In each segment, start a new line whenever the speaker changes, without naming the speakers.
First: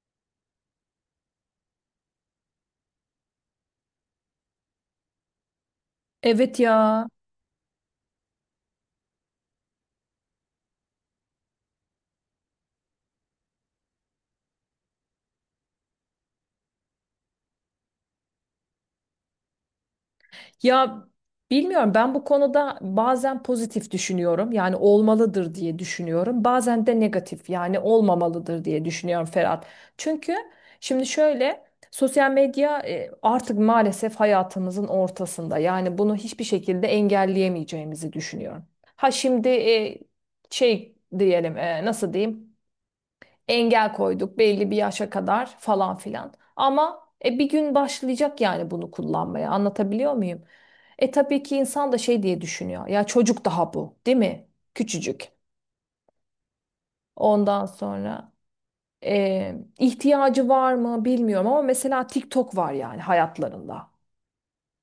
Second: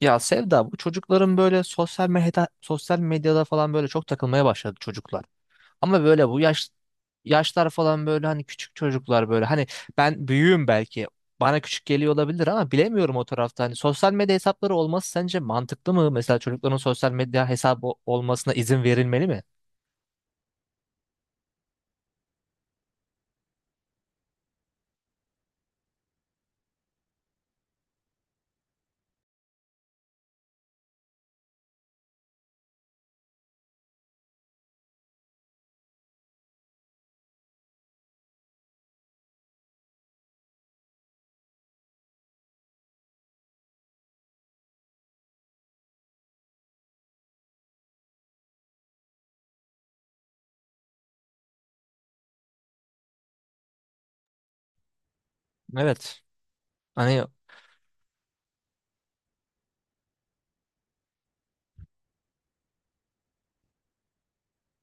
Ya Sevda, bu çocukların böyle sosyal medyada falan böyle çok takılmaya başladı çocuklar. Ama böyle bu
Evet
yaş
ya.
yaşlar falan böyle hani küçük çocuklar böyle hani ben büyüğüm, belki bana küçük geliyor olabilir ama bilemiyorum o tarafta. Hani sosyal medya hesapları olması sence mantıklı mı? Mesela çocukların sosyal medya hesabı olmasına izin verilmeli mi?
Ya bilmiyorum, ben bu konuda bazen pozitif düşünüyorum. Yani olmalıdır diye düşünüyorum. Bazen de negatif, yani olmamalıdır diye düşünüyorum Ferhat. Çünkü şimdi şöyle, sosyal medya artık maalesef hayatımızın ortasında. Yani bunu hiçbir şekilde engelleyemeyeceğimizi düşünüyorum. Ha şimdi şey diyelim, nasıl diyeyim? Engel koyduk belli bir yaşa kadar falan filan. Ama bir gün başlayacak yani bunu kullanmaya. Anlatabiliyor muyum? Tabii ki insan da şey diye düşünüyor. Ya çocuk daha bu, değil mi? Küçücük.
Evet. Hani
Ondan sonra ihtiyacı var mı bilmiyorum, ama mesela TikTok var yani hayatlarında.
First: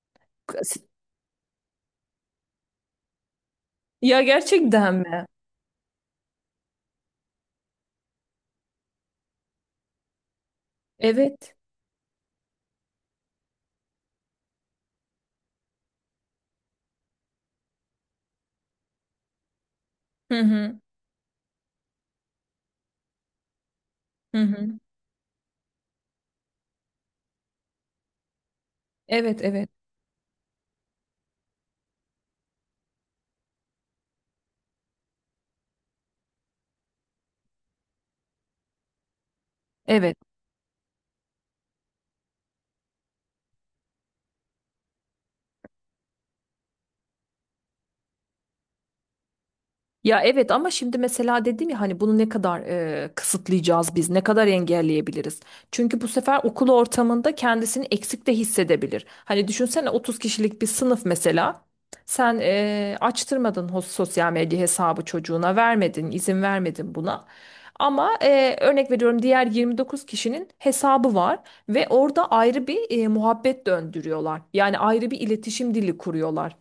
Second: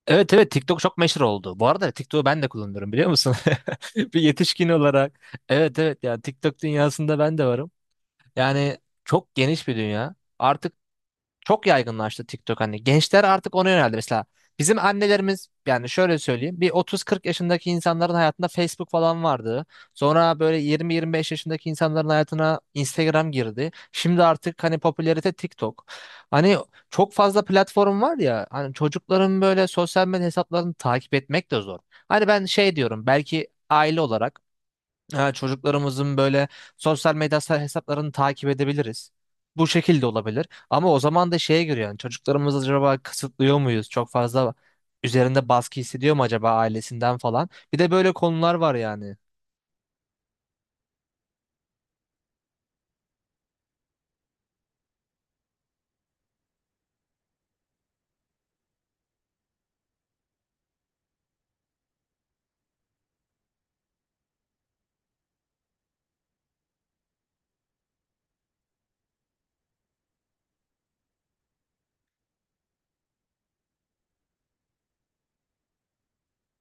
evet, evet, TikTok çok meşhur oldu. Bu arada TikTok'u ben de kullanıyorum, biliyor musun? Bir
Ya
yetişkin
gerçekten
olarak.
mi?
Evet evet, yani TikTok dünyasında ben de varım. Yani çok geniş bir dünya. Artık
Evet.
çok yaygınlaştı TikTok hani. Gençler artık ona yöneldi. Mesela bizim annelerimiz, yani şöyle söyleyeyim, bir 30-40 yaşındaki insanların hayatında Facebook falan vardı. Sonra
Hı
böyle
hı.
20-25 yaşındaki insanların hayatına Instagram girdi. Şimdi
Hı
artık hani
hı.
popülerite TikTok. Hani çok fazla platform var ya, hani çocukların
Evet,
böyle
evet.
sosyal medya hesaplarını takip etmek de zor. Hani ben şey diyorum, belki aile olarak, ha, çocuklarımızın böyle sosyal medya hesaplarını takip edebiliriz. Bu şekilde
Evet.
olabilir. Ama o zaman da şeye göre, yani çocuklarımızı acaba kısıtlıyor muyuz? Çok fazla üzerinde baskı hissediyor mu acaba ailesinden falan? Bir de böyle konular var yani.
Ya evet, ama şimdi mesela dedim ya, hani bunu ne kadar kısıtlayacağız biz, ne kadar engelleyebiliriz? Çünkü bu sefer okul ortamında kendisini eksik de hissedebilir. Hani düşünsene, 30 kişilik bir sınıf mesela. Sen açtırmadın sosyal medya hesabı çocuğuna, vermedin, izin vermedin buna. Ama örnek veriyorum, diğer 29 kişinin hesabı var ve orada ayrı bir muhabbet döndürüyorlar. Yani ayrı bir iletişim dili kuruyorlar.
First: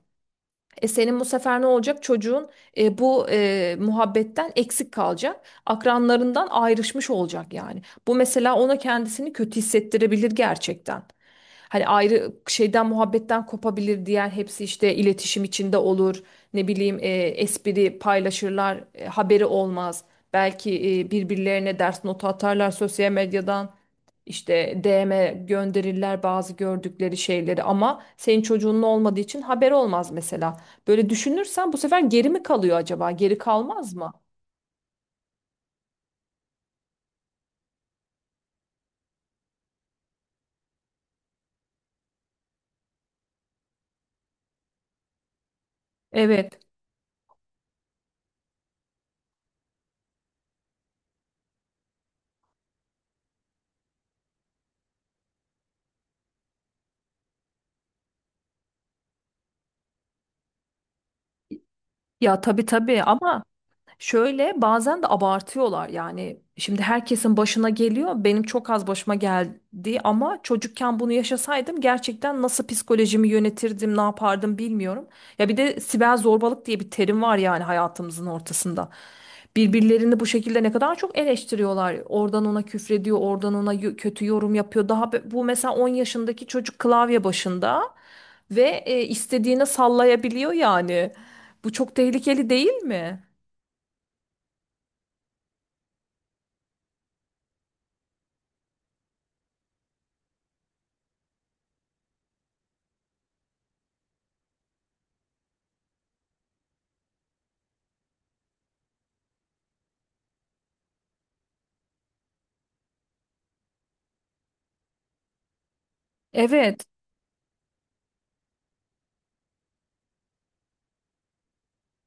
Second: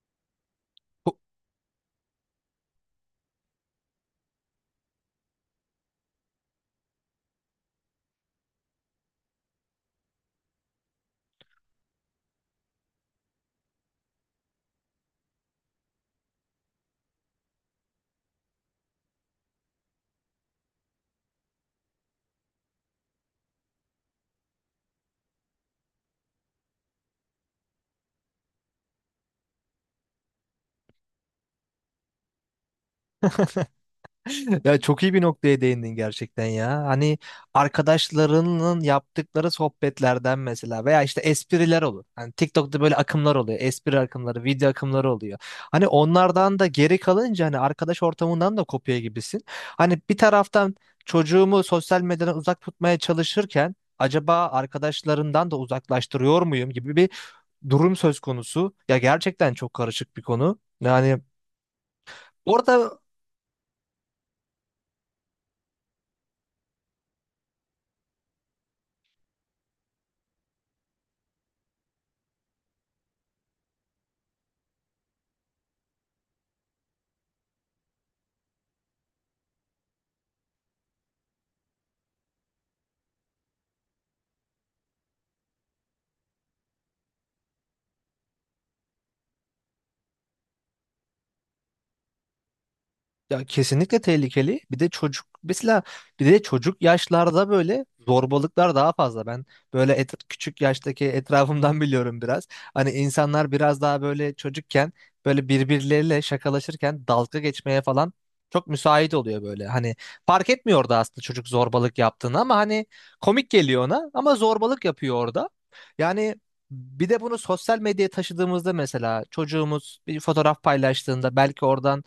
E senin bu sefer ne olacak? Çocuğun bu muhabbetten eksik kalacak. Akranlarından ayrışmış olacak yani. Bu mesela ona kendisini kötü hissettirebilir gerçekten. Hani ayrı şeyden, muhabbetten kopabilir. Diğer hepsi işte iletişim içinde olur. Ne bileyim, espri paylaşırlar. Haberi olmaz. Belki birbirlerine ders notu atarlar sosyal medyadan. İşte DM gönderirler bazı gördükleri şeyleri, ama senin çocuğunun olmadığı için haber olmaz mesela. Böyle düşünürsen bu sefer geri mi kalıyor acaba? Geri kalmaz mı?
Ya çok iyi bir noktaya değindin gerçekten ya. Hani arkadaşlarının yaptıkları sohbetlerden mesela, veya işte espriler olur. Hani TikTok'ta böyle akımlar oluyor. Espri akımları, video akımları oluyor. Hani onlardan
Evet.
da geri kalınca hani arkadaş ortamından da kopya gibisin. Hani bir taraftan çocuğumu sosyal medyadan uzak tutmaya çalışırken acaba arkadaşlarından da uzaklaştırıyor muyum gibi bir durum söz konusu. Ya gerçekten çok karışık bir konu. Yani
Ya tabii
orada.
tabii, ama şöyle, bazen de abartıyorlar. Yani şimdi herkesin başına geliyor, benim çok az başıma geldi, ama çocukken bunu yaşasaydım, gerçekten nasıl psikolojimi yönetirdim, ne yapardım bilmiyorum. Ya bir de siber zorbalık diye bir terim var yani hayatımızın ortasında. Birbirlerini bu şekilde ne kadar çok eleştiriyorlar. Oradan ona küfrediyor, oradan ona kötü yorum yapıyor. Bu mesela 10 yaşındaki çocuk klavye başında ve istediğine sallayabiliyor yani. Bu çok tehlikeli değil mi?
Ya kesinlikle tehlikeli. Bir de çocuk mesela, bir de çocuk yaşlarda böyle zorbalıklar daha fazla. Ben böyle küçük yaştaki etrafımdan biliyorum biraz. Hani insanlar biraz daha böyle çocukken böyle birbirleriyle şakalaşırken dalga geçmeye falan çok müsait oluyor böyle. Hani fark etmiyor orada aslında çocuk zorbalık yaptığını ama hani komik geliyor ona, ama zorbalık yapıyor orada. Yani
Evet,
bir de bunu sosyal medyaya taşıdığımızda mesela çocuğumuz bir fotoğraf paylaştığında, belki oradan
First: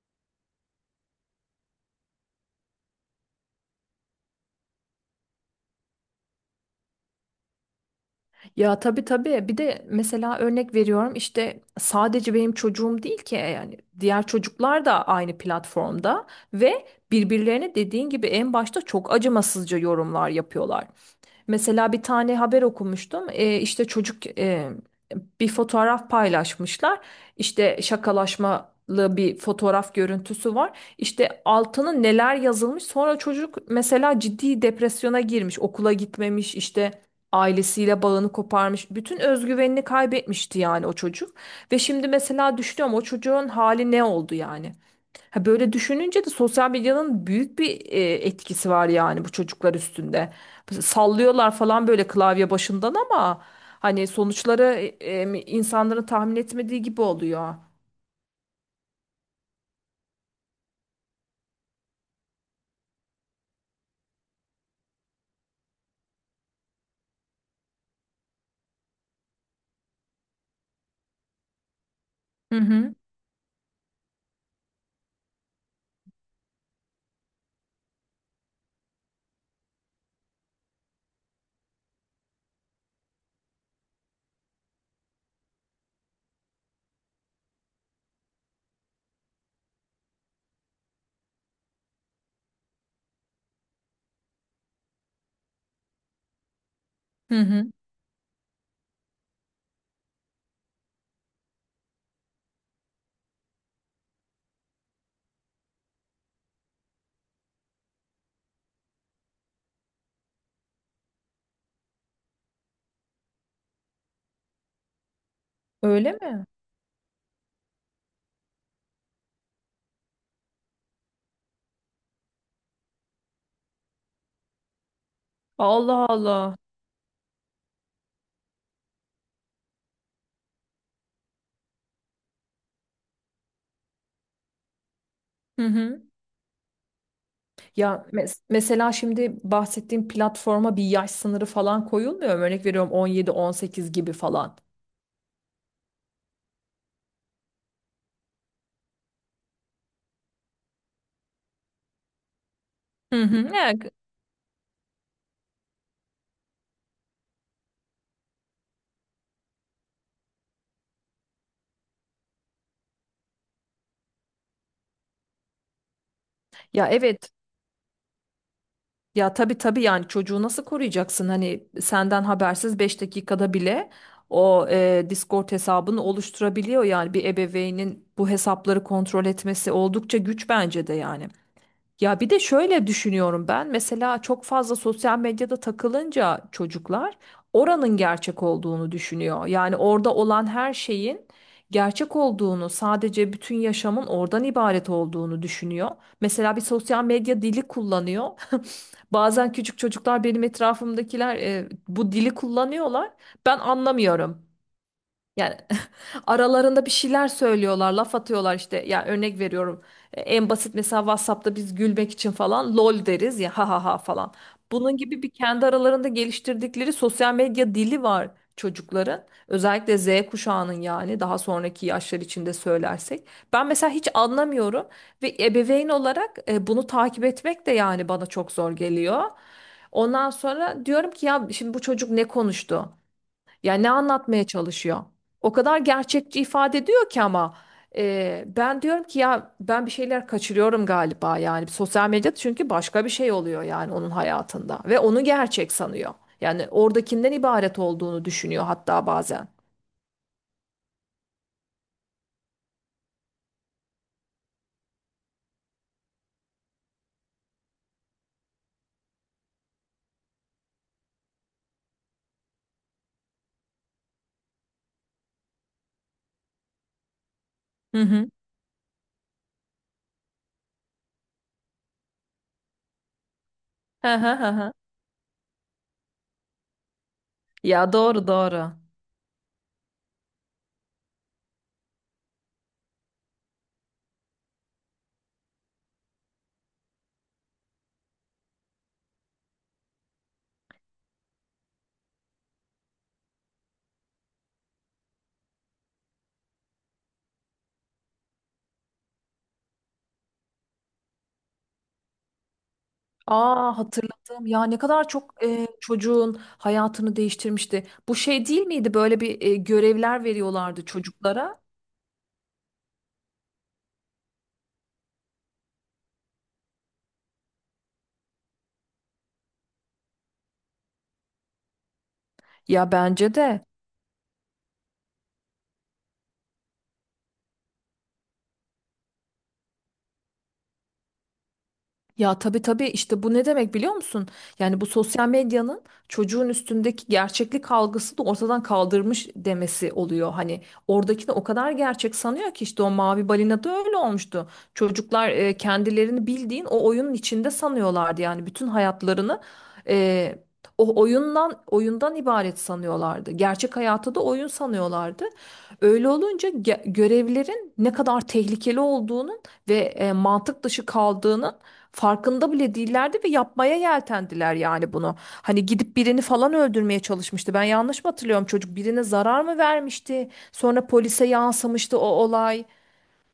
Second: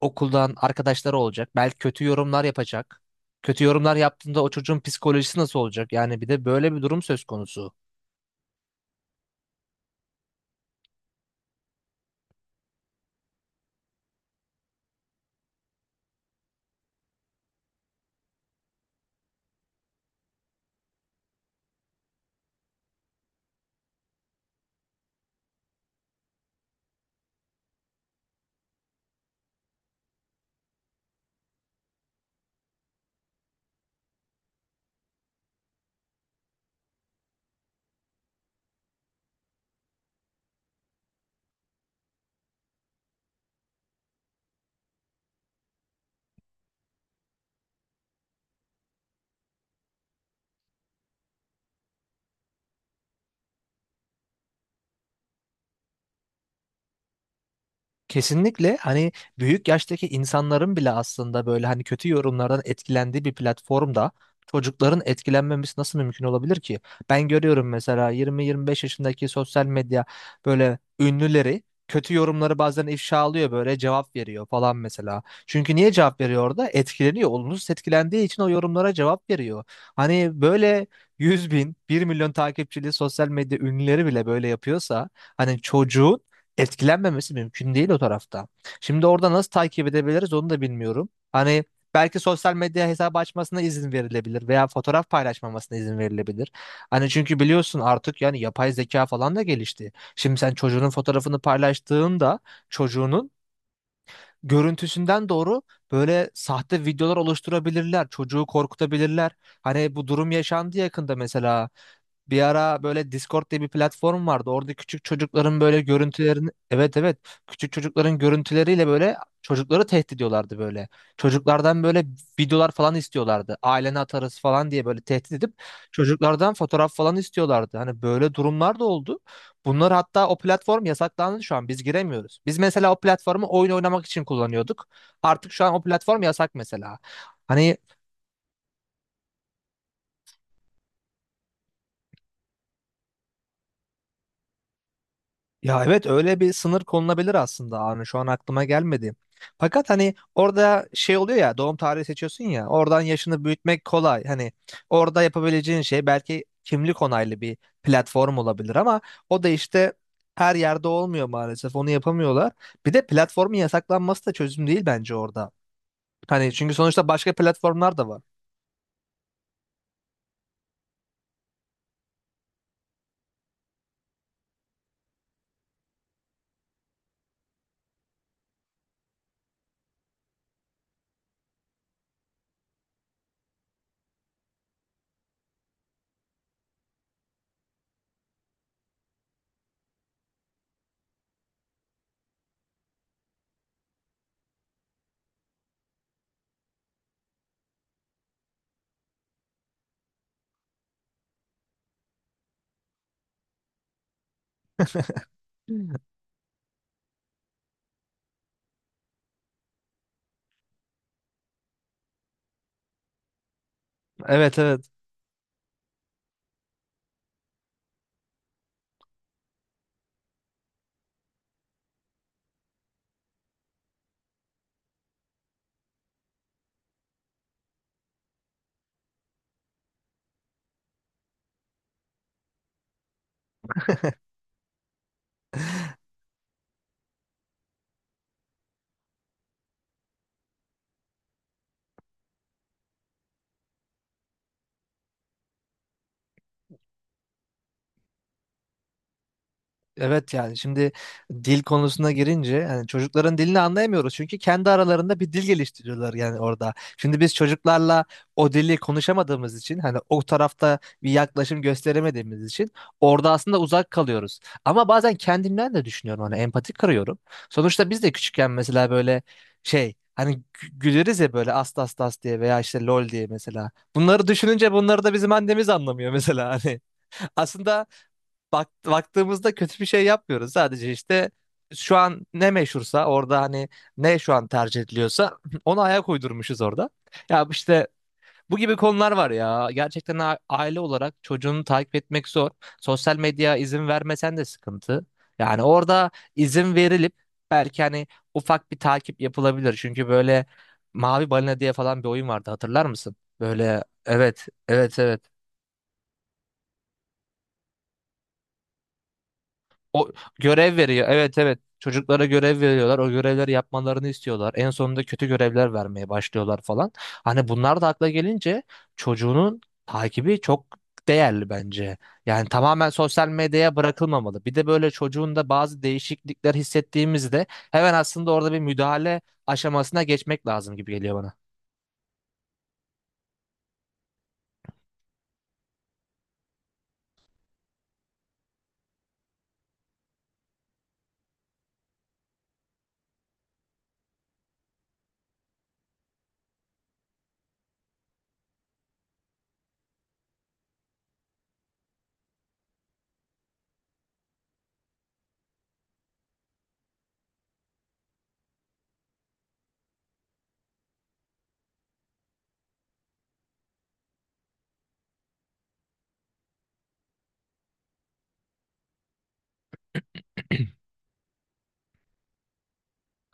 okuldan arkadaşları olacak. Belki kötü yorumlar yapacak. Kötü yorumlar yaptığında o çocuğun psikolojisi nasıl olacak? Yani bir de böyle bir durum söz konusu.
ya tabii tabii. Bir de mesela örnek veriyorum, işte sadece benim çocuğum değil ki yani diğer çocuklar da aynı platformda ve birbirlerine, dediğin gibi, en başta çok acımasızca yorumlar yapıyorlar. Mesela bir tane haber okumuştum. İşte çocuk, bir fotoğraf paylaşmışlar. İşte şakalaşmalı bir fotoğraf görüntüsü var. İşte altına neler yazılmış. Sonra çocuk mesela ciddi depresyona girmiş. Okula gitmemiş, işte ailesiyle bağını koparmış. Bütün özgüvenini kaybetmişti yani o çocuk. Ve şimdi mesela düşünüyorum, o çocuğun hali ne oldu yani? Ha, böyle düşününce de sosyal medyanın büyük bir etkisi var yani bu çocuklar üstünde. Sallıyorlar falan böyle klavye başından, ama hani sonuçları insanların tahmin etmediği gibi oluyor.
Kesinlikle hani büyük yaştaki insanların bile aslında böyle hani kötü yorumlardan etkilendiği bir platformda çocukların etkilenmemesi nasıl mümkün olabilir ki? Ben görüyorum mesela 20-25 yaşındaki sosyal medya böyle ünlüleri kötü
Hı
yorumları bazen
hı.
ifşa alıyor, böyle cevap veriyor falan mesela. Çünkü niye cevap veriyor orada? Etkileniyor. Olumsuz etkilendiği için o yorumlara cevap veriyor. Hani böyle 100 bin, bir milyon takipçili sosyal medya ünlüleri bile böyle yapıyorsa hani çocuğun etkilenmemesi mümkün değil o tarafta. Şimdi orada nasıl takip edebiliriz onu da bilmiyorum. Hani belki sosyal medya hesabı açmasına izin verilebilir veya fotoğraf paylaşmamasına izin verilebilir. Hani
Hı
çünkü
hı.
biliyorsun artık yani yapay zeka falan da gelişti. Şimdi sen çocuğunun fotoğrafını paylaştığında çocuğunun görüntüsünden doğru böyle sahte videolar oluşturabilirler. Çocuğu korkutabilirler. Hani bu durum yaşandı yakında mesela. Bir ara böyle Discord diye bir platform vardı. Orada küçük çocukların böyle
Öyle mi?
görüntülerini, evet evet, küçük çocukların görüntüleriyle böyle çocukları tehdit ediyorlardı böyle. Çocuklardan böyle videolar falan istiyorlardı. Ailene atarız falan diye böyle tehdit edip
Allah
çocuklardan
Allah.
fotoğraf falan istiyorlardı. Hani böyle durumlar da oldu. Bunlar hatta, o platform yasaklandı şu an. Biz giremiyoruz. Biz mesela o platformu oyun oynamak için kullanıyorduk. Artık
Hı
şu an o
hı.
platform yasak mesela. Hani
Ya mesela, şimdi bahsettiğim platforma bir yaş sınırı falan koyulmuyor mu? Örnek veriyorum, 17-18 gibi falan.
ya evet, öyle bir sınır konulabilir aslında Arne, şu an aklıma gelmedi. Fakat hani orada şey oluyor ya, doğum tarihi seçiyorsun ya, oradan
Hı hı.
yaşını
Ya,
büyütmek kolay. Hani orada yapabileceğin şey belki kimlik onaylı bir platform olabilir, ama o da işte her yerde olmuyor, maalesef onu yapamıyorlar. Bir de platformun yasaklanması da çözüm değil bence orada. Hani çünkü
ya
sonuçta
evet.
başka platformlar da var.
Ya tabii tabii, yani çocuğu nasıl koruyacaksın? Hani senden habersiz 5 dakikada bile o Discord hesabını oluşturabiliyor yani. Bir ebeveynin bu hesapları kontrol etmesi oldukça güç bence de yani. Ya bir de şöyle düşünüyorum ben. Mesela çok fazla sosyal medyada takılınca çocuklar oranın gerçek olduğunu düşünüyor. Yani orada olan her şeyin gerçek olduğunu, sadece bütün yaşamın oradan ibaret olduğunu düşünüyor. Mesela bir sosyal medya dili kullanıyor. Bazen küçük çocuklar, benim etrafımdakiler, bu dili kullanıyorlar. Ben anlamıyorum. Yani
Hmm.
aralarında bir şeyler söylüyorlar, laf atıyorlar işte. Ya örnek veriyorum. En basit, mesela WhatsApp'ta biz gülmek için falan lol deriz ya, ha ha ha falan.
Evet evet.
Bunun gibi bir kendi aralarında geliştirdikleri sosyal medya dili var çocukların. Özellikle Z kuşağının, yani daha sonraki yaşlar içinde söylersek. Ben mesela hiç anlamıyorum ve ebeveyn olarak bunu takip etmek de yani bana çok zor geliyor. Ondan sonra diyorum ki, ya şimdi bu çocuk ne konuştu? Ya ne anlatmaya çalışıyor? O kadar gerçekçi ifade ediyor ki, ama ben diyorum ki, ya ben bir şeyler kaçırıyorum galiba yani sosyal medyada, çünkü başka bir şey oluyor yani onun hayatında ve onu gerçek sanıyor. Yani oradakinden ibaret olduğunu düşünüyor hatta bazen.
Evet yani şimdi dil konusuna girince, yani çocukların dilini anlayamıyoruz çünkü kendi aralarında bir dil geliştiriyorlar yani orada. Şimdi biz çocuklarla o dili konuşamadığımız için, hani o tarafta bir yaklaşım gösteremediğimiz için orada aslında uzak kalıyoruz. Ama bazen kendimden de düşünüyorum, hani empati kırıyorum. Sonuçta
Hı
biz de
hı.
küçükken mesela böyle şey hani güleriz ya böyle, as tas tas diye veya işte lol diye mesela.
Hı
Bunları
hı hı
düşününce
hı.
bunları da bizim annemiz anlamıyor mesela hani. Aslında
Ya doğru
bak,
doğru.
baktığımızda kötü bir şey yapmıyoruz. Sadece işte şu an ne meşhursa orada, hani ne şu an tercih ediliyorsa ona ayak uydurmuşuz orada. Ya işte bu gibi konular var ya. Gerçekten aile olarak çocuğunu takip etmek zor. Sosyal medya izin vermesen de sıkıntı. Yani orada izin verilip belki hani ufak bir takip yapılabilir. Çünkü böyle Mavi Balina diye falan bir oyun vardı, hatırlar mısın?
Aa,
Böyle, evet
hatırladım. Ya ne
evet
kadar
evet.
çok çocuğun hayatını değiştirmişti. Bu şey değil miydi? Böyle bir
O
görevler
görev
veriyorlardı
veriyor. Evet evet.
çocuklara.
Çocuklara görev veriyorlar. O görevleri yapmalarını istiyorlar. En sonunda kötü görevler vermeye başlıyorlar falan. Hani bunlar da akla gelince çocuğunun takibi çok değerli bence. Yani tamamen
Ya
sosyal
bence de.
medyaya bırakılmamalı. Bir de böyle çocuğun da bazı değişiklikler hissettiğimizde hemen aslında orada bir müdahale aşamasına geçmek lazım gibi geliyor bana.
Ya tabii tabii, işte bu ne demek biliyor musun? Yani bu sosyal medyanın çocuğun üstündeki gerçeklik algısı da ortadan kaldırmış demesi oluyor. Hani oradakini o kadar gerçek sanıyor ki, işte o mavi balina da öyle olmuştu. Çocuklar kendilerini bildiğin o oyunun içinde sanıyorlardı. Yani bütün hayatlarını e, o oyundan ibaret sanıyorlardı. Gerçek hayatı da oyun sanıyorlardı. Öyle olunca görevlerin ne kadar tehlikeli olduğunun ve mantık dışı kaldığının farkında bile değillerdi ve yapmaya yeltendiler yani bunu. Hani gidip birini falan öldürmeye çalışmıştı. Ben yanlış mı hatırlıyorum? Çocuk birine zarar mı vermişti? Sonra polise yansımıştı o olay.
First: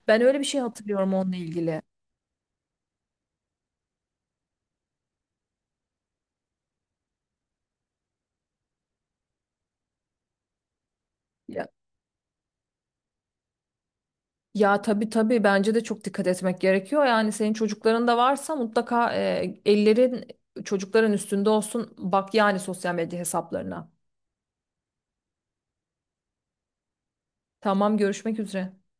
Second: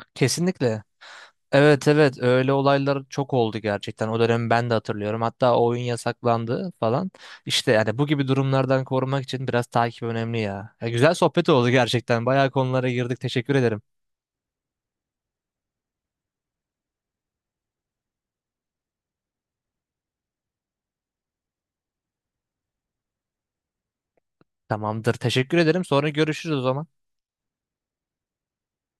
Ben öyle bir şey
Kesinlikle.
hatırlıyorum onunla ilgili.
Evet evet, öyle olaylar çok oldu gerçekten. O dönemi ben de hatırlıyorum. Hatta o oyun yasaklandı falan. İşte yani bu gibi durumlardan korumak için biraz takip önemli ya. Ya güzel sohbet
Ya,
oldu gerçekten. Bayağı konulara girdik. Teşekkür ederim.
ya tabii tabii, bence de çok dikkat etmek gerekiyor. Yani senin çocukların da varsa mutlaka ellerin çocukların üstünde olsun. Bak, yani sosyal medya hesaplarına.
Tamamdır. Teşekkür ederim. Sonra görüşürüz o zaman.
Tamam, görüşmek üzere.